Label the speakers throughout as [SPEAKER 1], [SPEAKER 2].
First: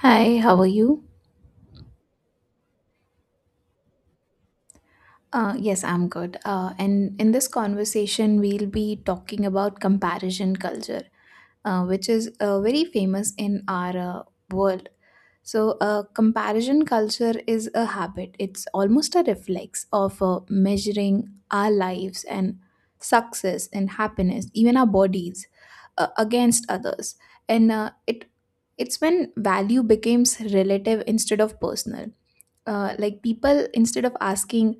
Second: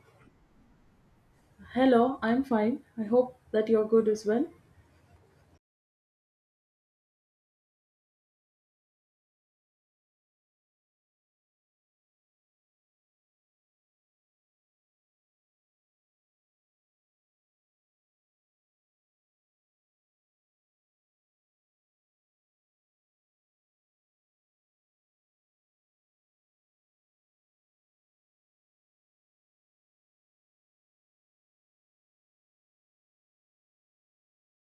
[SPEAKER 1] Hi, how are you?
[SPEAKER 2] Hello, I'm fine. I hope that you're good as well.
[SPEAKER 1] Yes, I'm good. And in this conversation, we'll be talking about comparison culture, which is very famous in our world. So, comparison culture is a habit, it's almost a reflex of measuring our lives and success and happiness, even our bodies, against others. And it's when value becomes relative instead of personal. Like people, instead of asking,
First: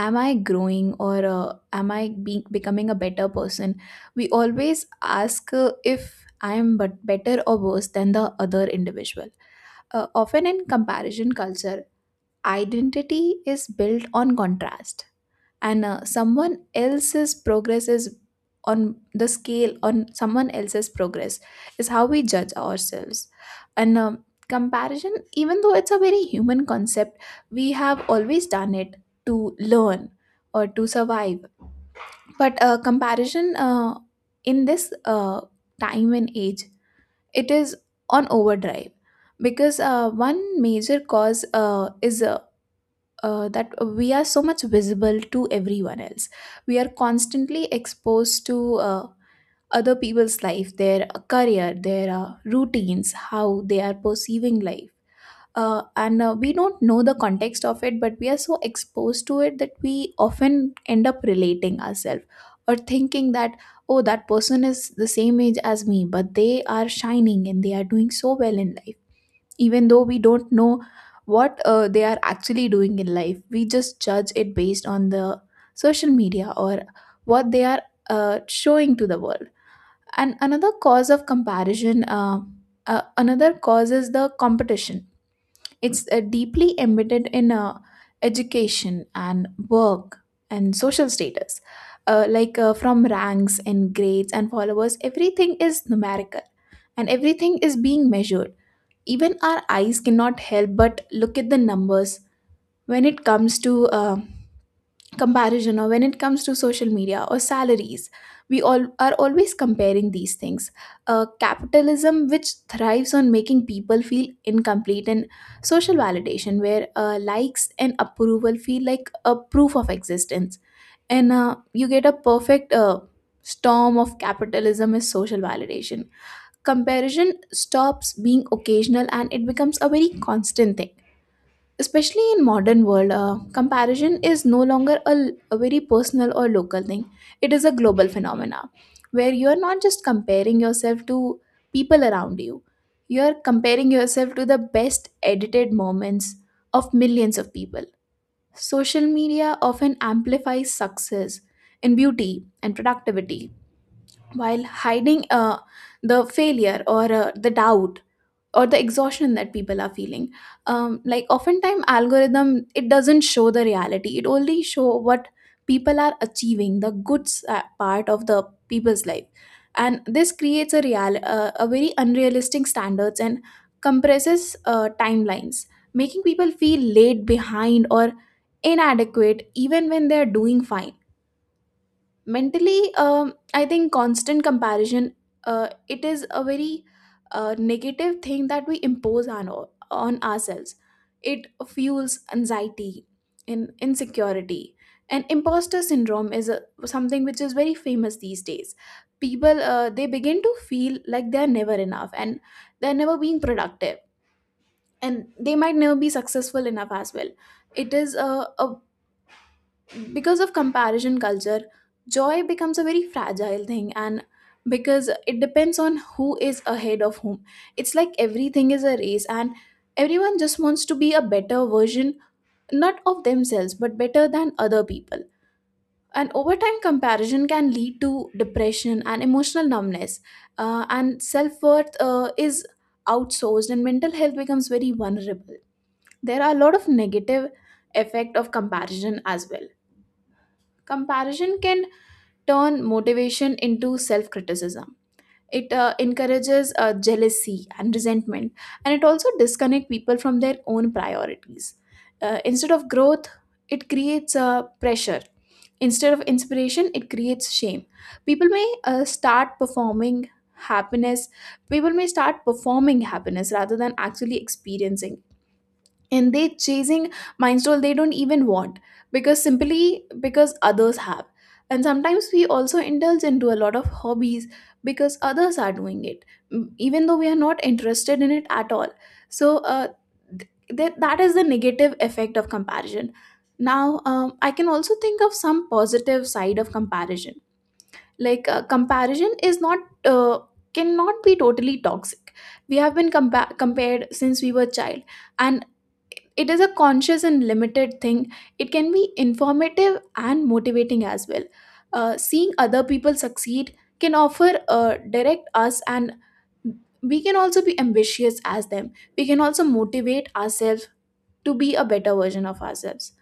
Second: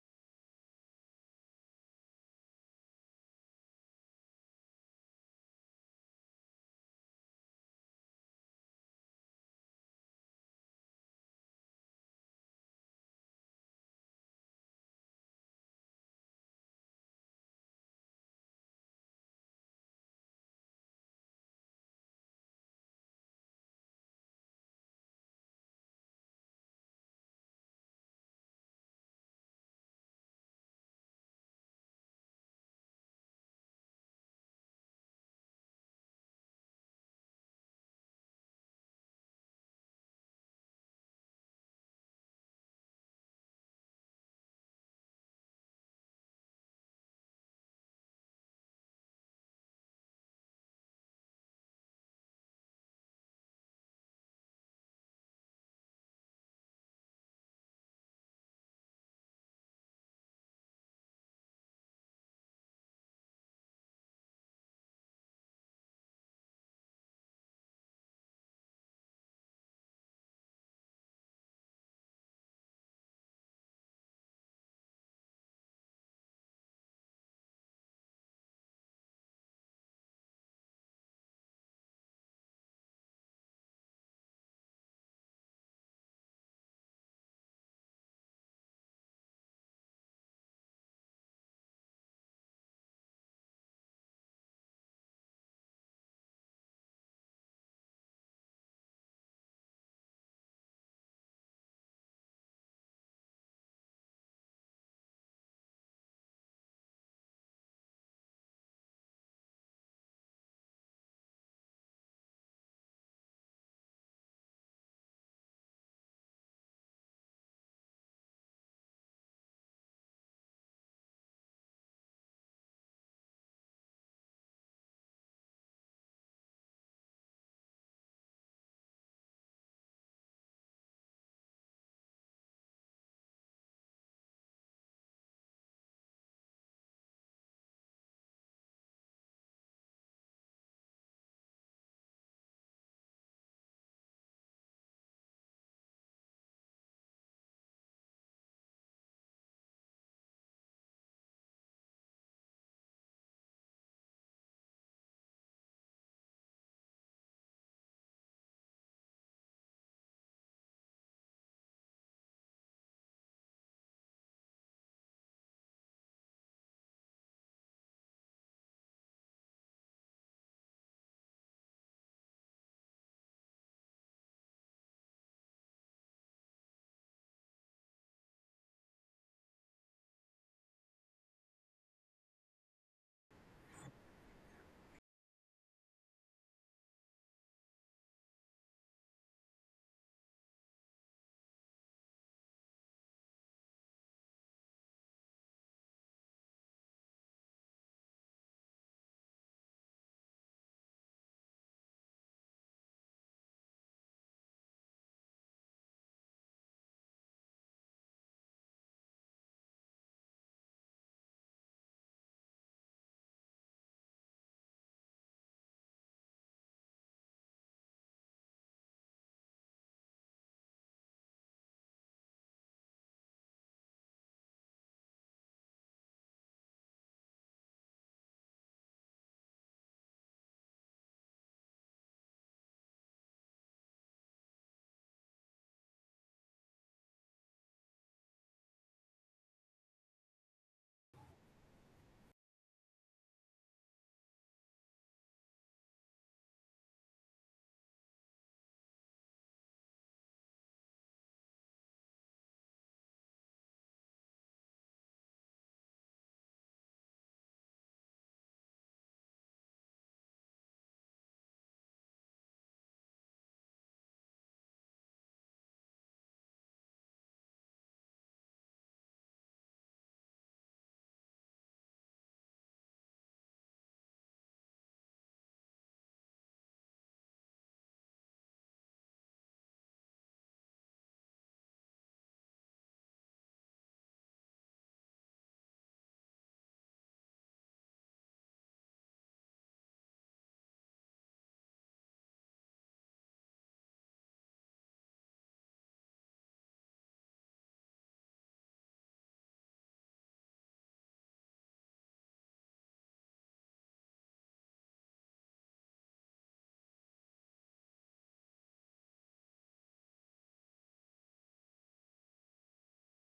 [SPEAKER 1] am I growing or am I being becoming a better person, we always ask if I am but better or worse than the other individual. Often in comparison culture identity is built on contrast, and someone else's progress is on the scale on someone else's progress is how we judge ourselves. And comparison, even though it's a very human concept, we have always done it, to learn or to survive. But comparison in this time and age, it is on overdrive. Because one major cause is that we are so much visible to everyone else. We are constantly exposed to other people's life, their career, their routines, how they are perceiving life. And we don't know the context of it, but we are so exposed to it that we often end up relating ourselves or thinking that, oh, that person is the same age as me, but they are shining and they are doing so well in life, even though we don't know what they are actually doing in life. We just judge it based on the social media or what they are showing to the world. And another cause is the competition. It's deeply embedded in education and work and social status. Like from ranks and grades and followers, everything is numerical and everything is being measured. Even our eyes cannot help but look at the numbers when it comes to comparison, or when it comes to social media or salaries. We all are always comparing these things. Capitalism, which thrives on making people feel incomplete, and social validation, where likes and approval feel like a proof of existence. And you get a perfect storm of capitalism is social validation, comparison stops being occasional and it becomes a very constant thing. Especially in modern world, comparison is no longer a very personal or local thing, it is a global phenomena, where you are not just comparing yourself to people around you, you are comparing yourself to the best edited moments of millions of people. Social media often amplifies success in beauty and productivity, while hiding the failure or the doubt or the exhaustion that people are feeling. Like oftentimes algorithm, it doesn't show the reality, it only show what people are achieving, the good part of the people's life. And this creates a real a very unrealistic standards and compresses timelines, making people feel late behind or inadequate even when they are doing fine. Mentally, I think constant comparison, it is a very negative thing that we impose on ourselves. It fuels anxiety in insecurity, and imposter syndrome is something which is very famous these days. People, they begin to feel like they're never enough and they're never being productive, and they might never be successful enough as well. It is a, a because of comparison culture joy becomes a very fragile thing, and because it depends on who is ahead of whom, it's like everything is a race, and everyone just wants to be a better version not of themselves but better than other people. And over time comparison can lead to depression and emotional numbness. And self-worth is outsourced and mental health becomes very vulnerable. There are a lot of negative effect of comparison as well. Comparison can turn motivation into self criticism. It encourages jealousy and resentment, and it also disconnects people from their own priorities. Instead of growth, it creates pressure. Instead of inspiration, it creates shame. People may uh, start performing happiness. People may start performing happiness rather than actually experiencing, and they chasing milestone they don't even want, because simply because others have. And sometimes we also indulge into a lot of hobbies because others are doing it, even though we are not interested in it at all. So that is the negative effect of comparison. Now I can also think of some positive side of comparison. Like comparison is not uh, cannot be totally toxic. We have been compared since we were child, and it is a conscious and limited thing. It can be informative and motivating as well. Seeing other people succeed can offer direct us, and we can also be ambitious as them, we can also motivate ourselves to be a better version of ourselves.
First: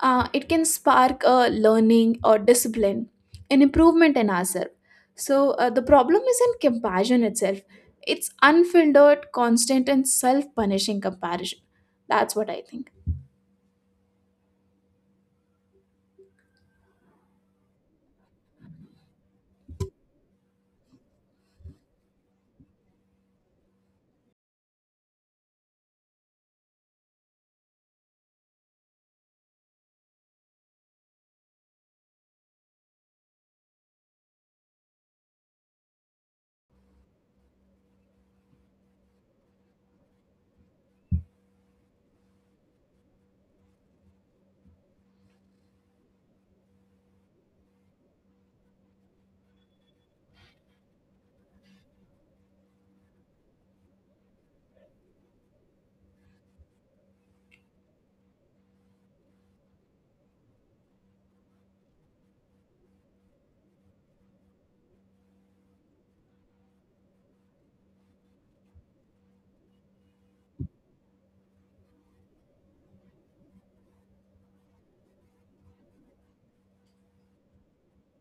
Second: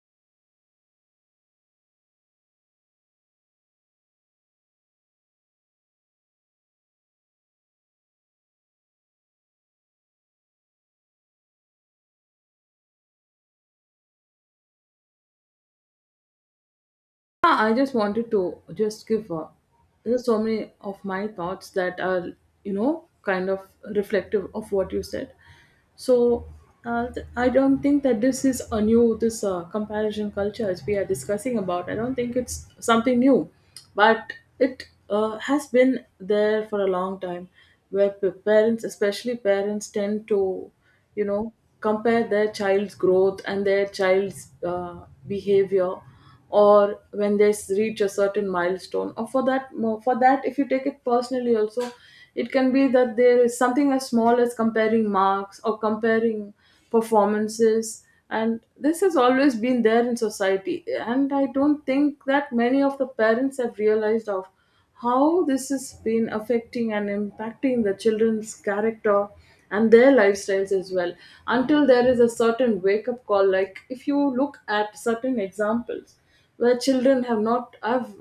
[SPEAKER 1] It can spark learning or discipline and improvement in ourselves. So the problem is in comparison itself, it's unfiltered constant and self-punishing comparison. That's what I think.
[SPEAKER 2] Yeah, I just wanted to just give there's so many of my thoughts that are, you know, kind of reflective of what you said. So I don't think that this is a new this comparison culture as we are discussing about. I don't think it's something new. But it has been there for a long time, where parents, especially parents, tend to, you know, compare their child's growth and their child's behavior, or when they reach a certain milestone, or for for that, if you take it personally also, it can be that there is something as small as comparing marks or comparing performances. And this has always been there in society, and I don't think that many of the parents have realized of how this has been affecting and impacting the children's character and their lifestyles as well, until there is a certain wake up call. Like, if you look at certain examples where children have not have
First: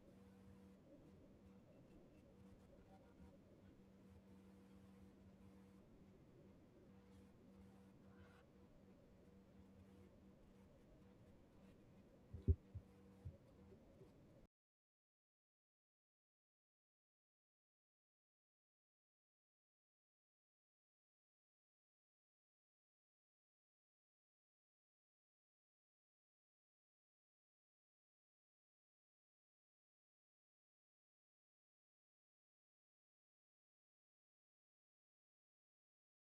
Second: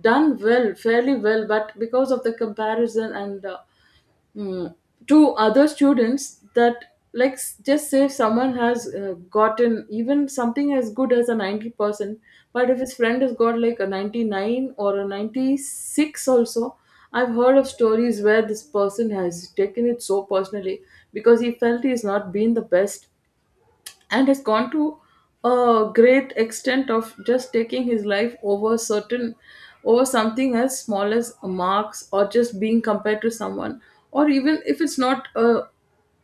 [SPEAKER 2] done well, fairly well, but because of the comparison and mm, to other students that, like, just say if someone has gotten even something as good as a 90%, but if his friend has got like a 99 or a 96 also, I've heard of stories where this person has taken it so personally because he felt he's not been the best, and has gone to a great extent of just taking his life over something as small as marks, or just being compared to someone. Or even if it's not a,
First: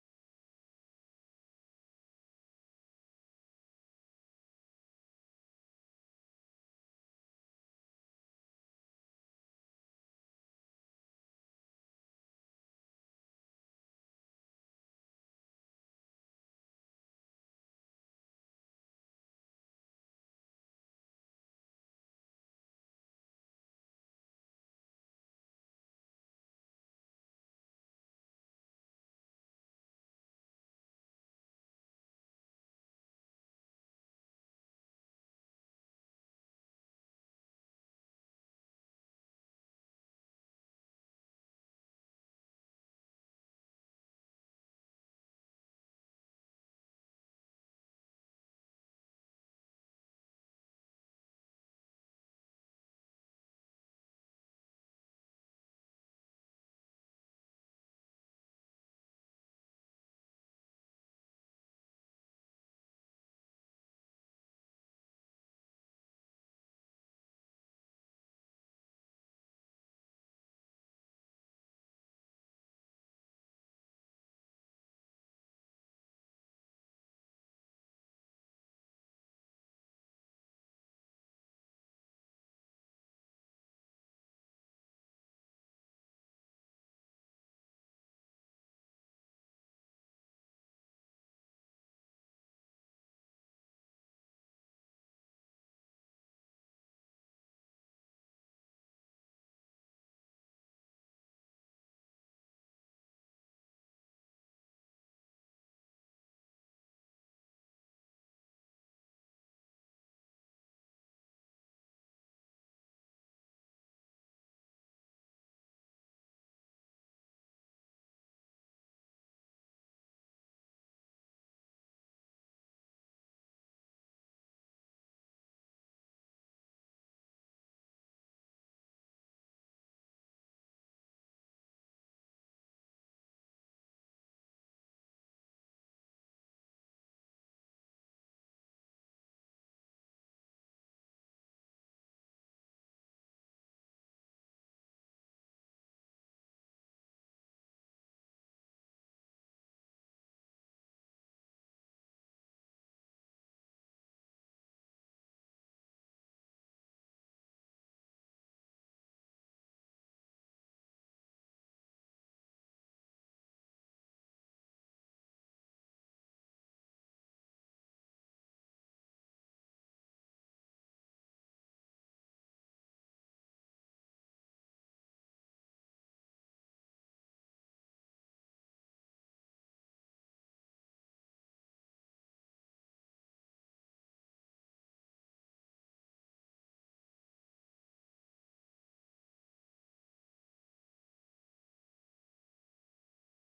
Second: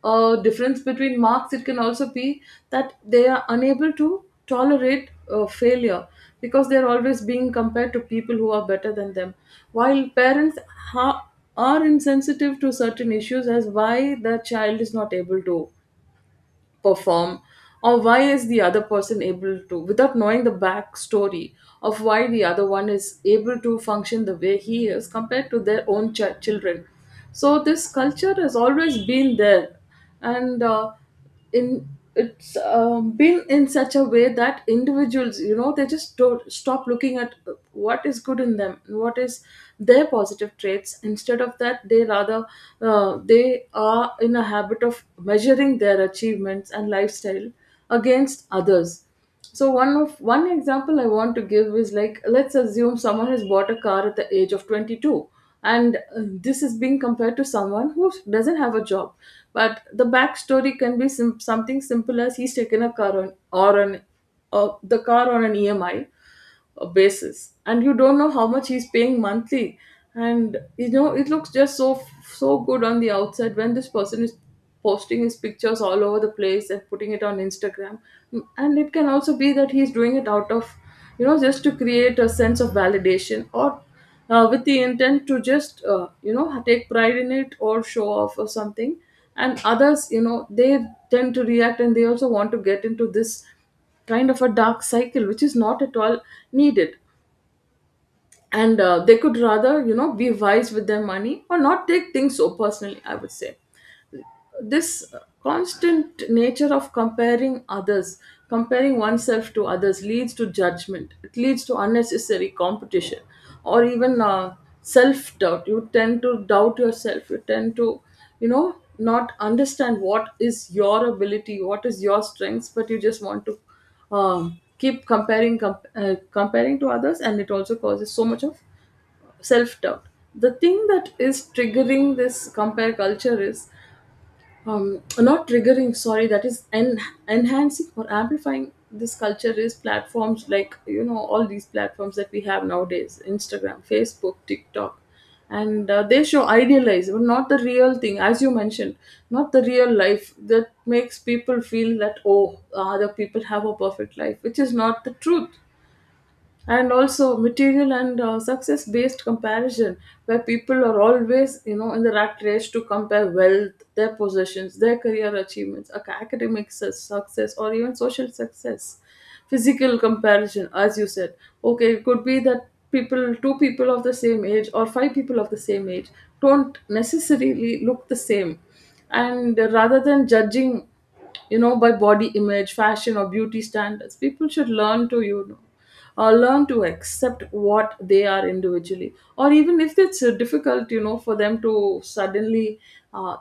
[SPEAKER 2] a difference between marks, it can also be that they are unable to tolerate failure because they're always being compared to people who are better than them, while parents ha- are insensitive to certain issues as why the child is not able to perform, or why is the other person able to, without knowing the backstory of why the other one is able to function the way he is compared to their own children. So this culture has always been there, and in it's been in such a way that individuals, you know, they just don't stop looking at what is good in them, what is their positive traits. Instead of that, they rather, they are in a habit of measuring their achievements and lifestyle against others. So one example I want to give is, like, let's assume someone has bought a car at the age of 22, and this is being compared to someone who doesn't have a job. But the backstory can be something simple as he's taken a car on or an or the car on an EMI basis, and you don't know how much he's paying monthly. And, you know, it looks just so good on the outside when this person is posting his pictures all over the place and putting it on Instagram. And it can also be that he's doing it out of, you know, just to create a sense of validation, or with the intent to just you know, take pride in it, or show off or something. And others, you know, they tend to react, and they also want to get into this kind of a dark cycle, which is not at all needed. And they could rather, you know, be wise with their money or not take things so personally, I would say. This constant nature of comparing others, comparing oneself to others, leads to judgment, it leads to unnecessary competition, or even self doubt. You tend to doubt yourself, you tend to, you know, not understand what is your ability, what is your strengths, but you just want to keep comparing to others, and it also causes so much of self doubt. The thing that is triggering this compare culture is not triggering, sorry, that is enhancing or amplifying this culture, is platforms like, you know, all these platforms that we have nowadays: Instagram, Facebook, TikTok. And they show idealized but not the real thing, as you mentioned, not the real life, that makes people feel that, oh, other people have a perfect life, which is not the truth. And also material and success based comparison, where people are always, you know, in the rat race to compare wealth, their possessions, their career achievements, academic success, or even social success. Physical comparison, as you said. Okay, it could be that people, two people of the same age or five people of the same age, don't necessarily look the same. And rather than judging, you know, by body image, fashion, or beauty standards, people should learn to, you know, learn to accept what they are individually, or even if it's difficult, you know, for them to suddenly uh,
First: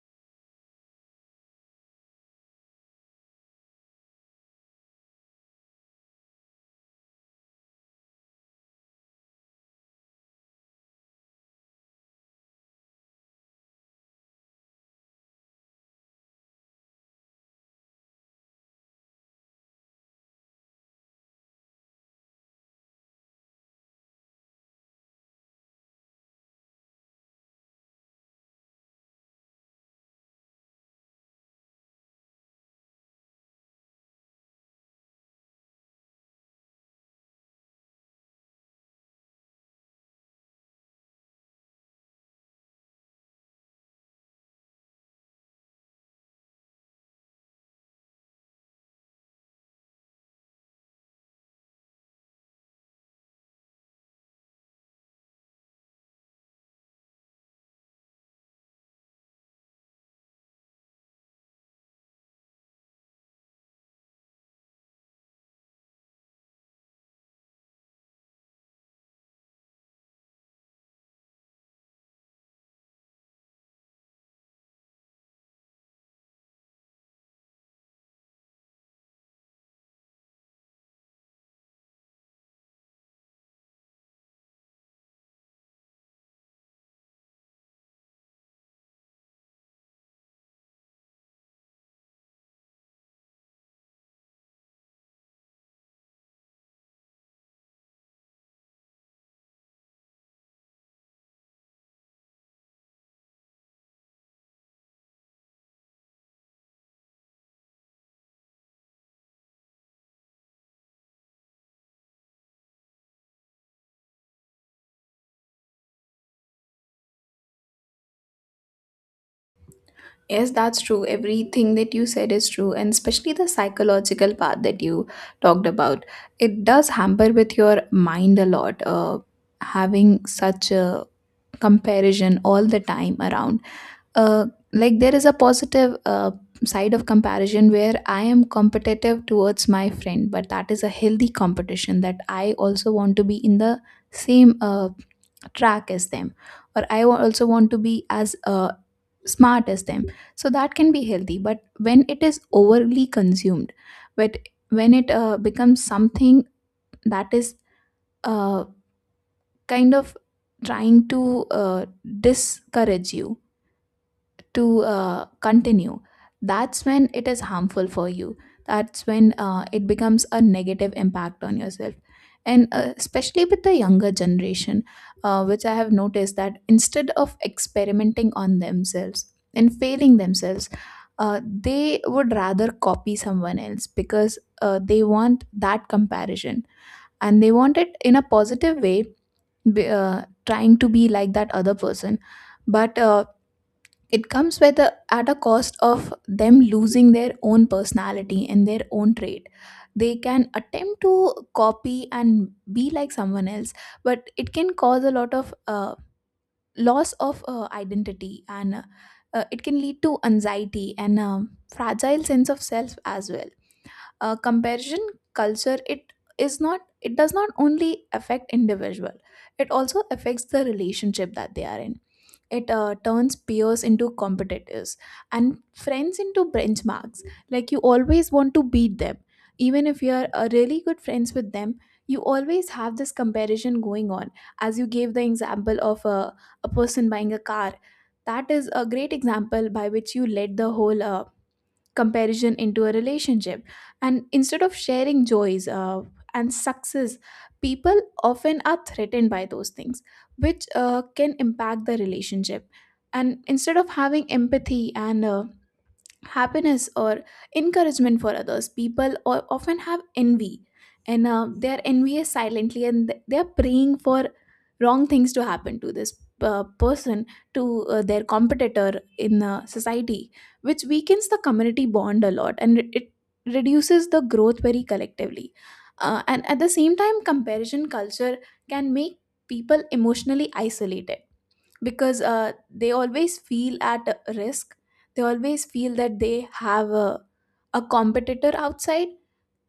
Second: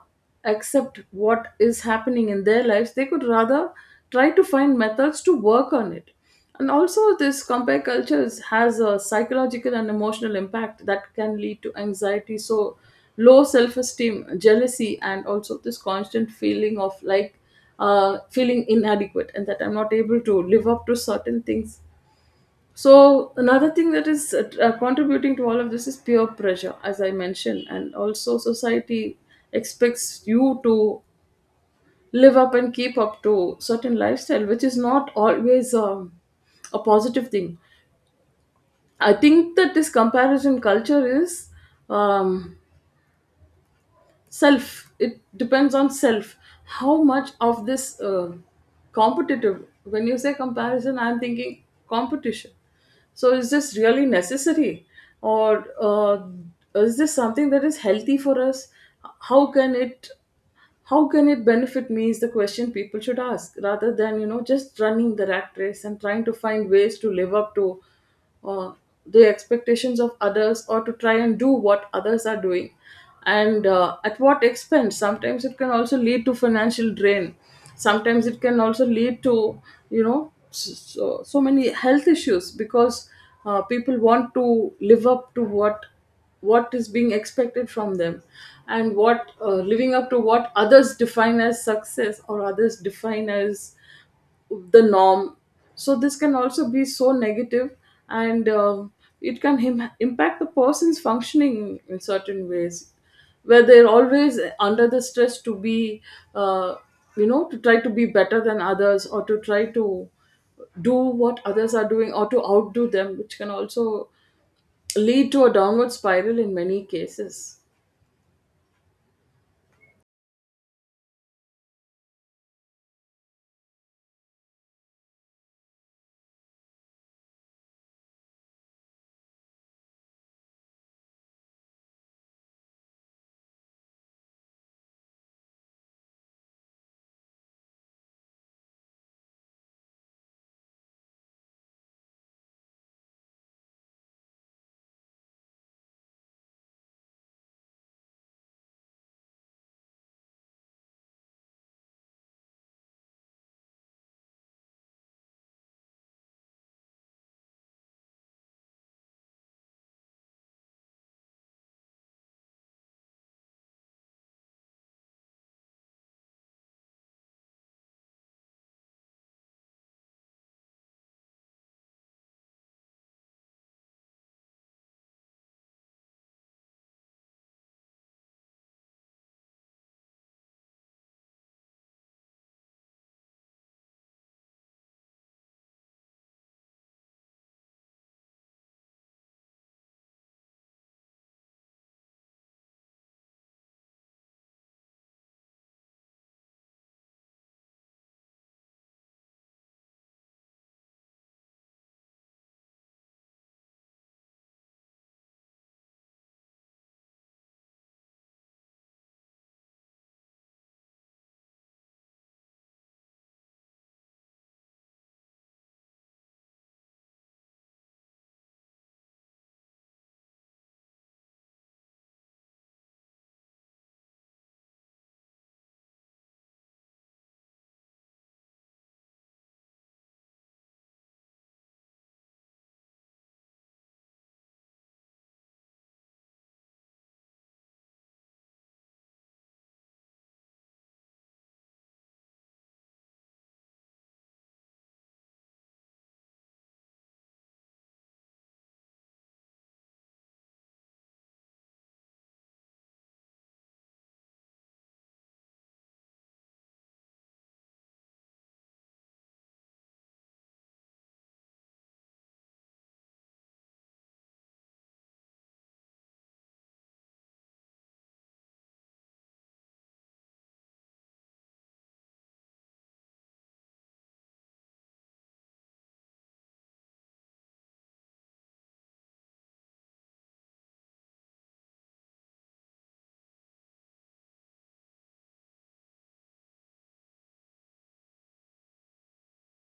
[SPEAKER 2] accept what is happening in their lives, they could rather try to find methods to work on it. And also, this compare cultures has a psychological and emotional impact that can lead to anxiety, so low self-esteem, jealousy, and also this constant feeling of, like, feeling inadequate, and that I'm not able to live up to certain things. So another thing that is contributing to all of this is peer pressure, as I mentioned, and also society expects you to live up and keep up to certain lifestyle, which is not always a positive thing. I think that this comparison culture is um, self, it depends on self, how much of this competitive. When you say comparison, I'm thinking competition. So is this really necessary, or is this something that is healthy for us? How can it how can it benefit me is the question people should ask, rather than, you know, just running the rat race and trying to find ways to live up to uh, the expectations of others, or to try and do what others are doing. And at what expense? Sometimes it can also lead to financial drain. Sometimes it can also lead to, you know, so many health issues, because people want to live up to what is being expected from them. And what living up to what others define as success, or others define as the norm. So this can also be so negative. And it can impact the person's functioning in certain ways where they're always under the stress to be uh, you know, to try to be better than others, or to try to do what others are doing, or to outdo them, which can also lead to a downward spiral in many cases.
[SPEAKER 1] Yes, that's true. Everything that you said is true, and especially the psychological part that you talked about. It does hamper with your mind a lot, having such a comparison all the time around. Uh, like there is a positive side of comparison where I am competitive towards my friend, but that is a healthy competition, that I also want to be in the same track as them, or I also want to be as smart as them. So that can be healthy, but when it is overly consumed, but when it becomes something that is uh, kind of trying to uh, discourage you to continue, that's when it is harmful for you, that's when it becomes a negative impact on yourself. And especially with the younger generation, which I have noticed, that instead of experimenting on themselves and failing themselves, they would rather copy someone else because they want that comparison and they want it in a positive way, trying to be like that other person. But it comes with at a cost of them losing their own personality and their own trait. They can attempt to copy and be like someone else, but it can cause a lot of loss of identity, and it can lead to anxiety and fragile sense of self as well. Comparison culture, it is not, it does not only affect individual, it also affects the relationship that they are in. It turns peers into competitors and friends into benchmarks, like you always want to beat them even if you are really good friends with them, you always have this comparison going on. As you gave the example of a person buying a car, that is a great example by which you led the whole comparison into a relationship. And instead of sharing joys and success, people often are threatened by those things, which can impact the relationship. And instead of having empathy and happiness or encouragement for others, people or often have envy, and they are envious silently, and they are praying for wrong things to happen to this person, to their competitor in society, which weakens the community bond a lot, and it reduces the growth very collectively. And at the same time, comparison culture can make people emotionally isolated, because they always feel at risk, they always feel that they have a competitor outside,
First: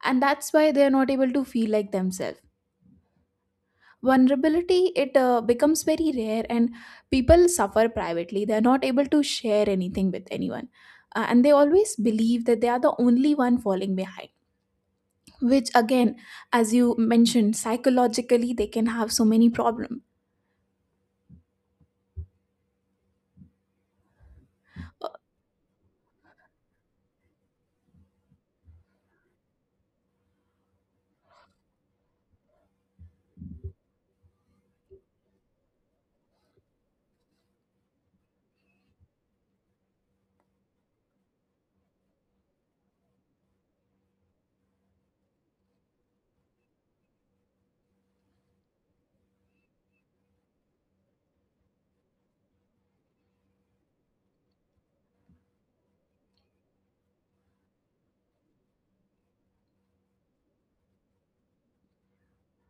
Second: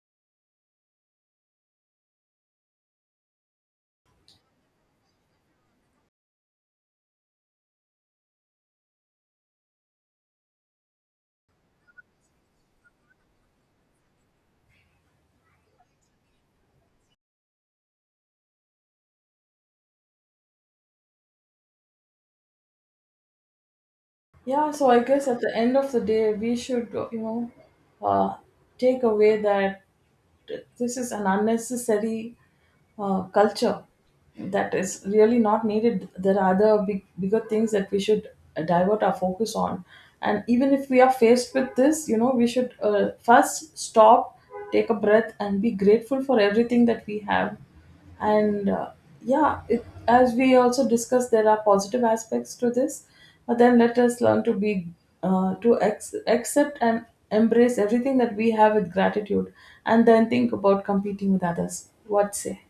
[SPEAKER 1] and that's why they are not able to feel like themselves. Vulnerability, it becomes very rare, and people suffer privately, they are not able to share anything with anyone. And they always believe that they are the only one falling behind, which again, as you mentioned, psychologically they can have so many problems.
[SPEAKER 2] Yeah, so I guess at the end of the day, we should, you know, uh, take away that this is an unnecessary culture that is really not needed. There are other bigger things that we should divert our focus on. And even if we are faced with this, you know, we should first stop, take a breath, and be grateful for everything that we have. And yeah, it, as we also discussed, there are positive aspects to this, but then let us learn to be to accept and embrace everything that we have with gratitude, and then think about competing with others. What say?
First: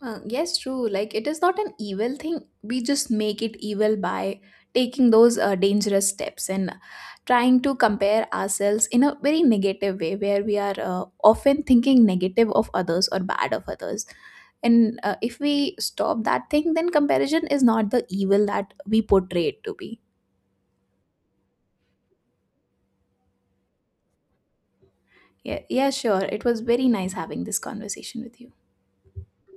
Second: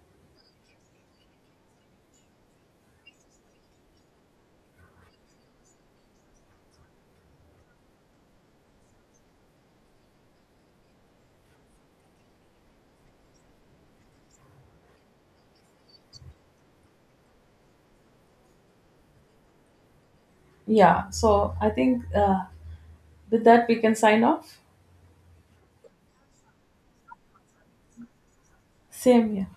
[SPEAKER 1] Yes, true. Like, it is not an evil thing. We just make it evil by taking those dangerous steps and trying to compare ourselves in a very negative way, where we are often thinking negative of others or bad of others. And if we stop that thing, then comparison is not the evil that we portray it to be.
[SPEAKER 2] Yeah, so I think with that we can sign off.
[SPEAKER 1] Yeah, yeah, sure. It was very nice having this conversation with you.
[SPEAKER 2] Same here.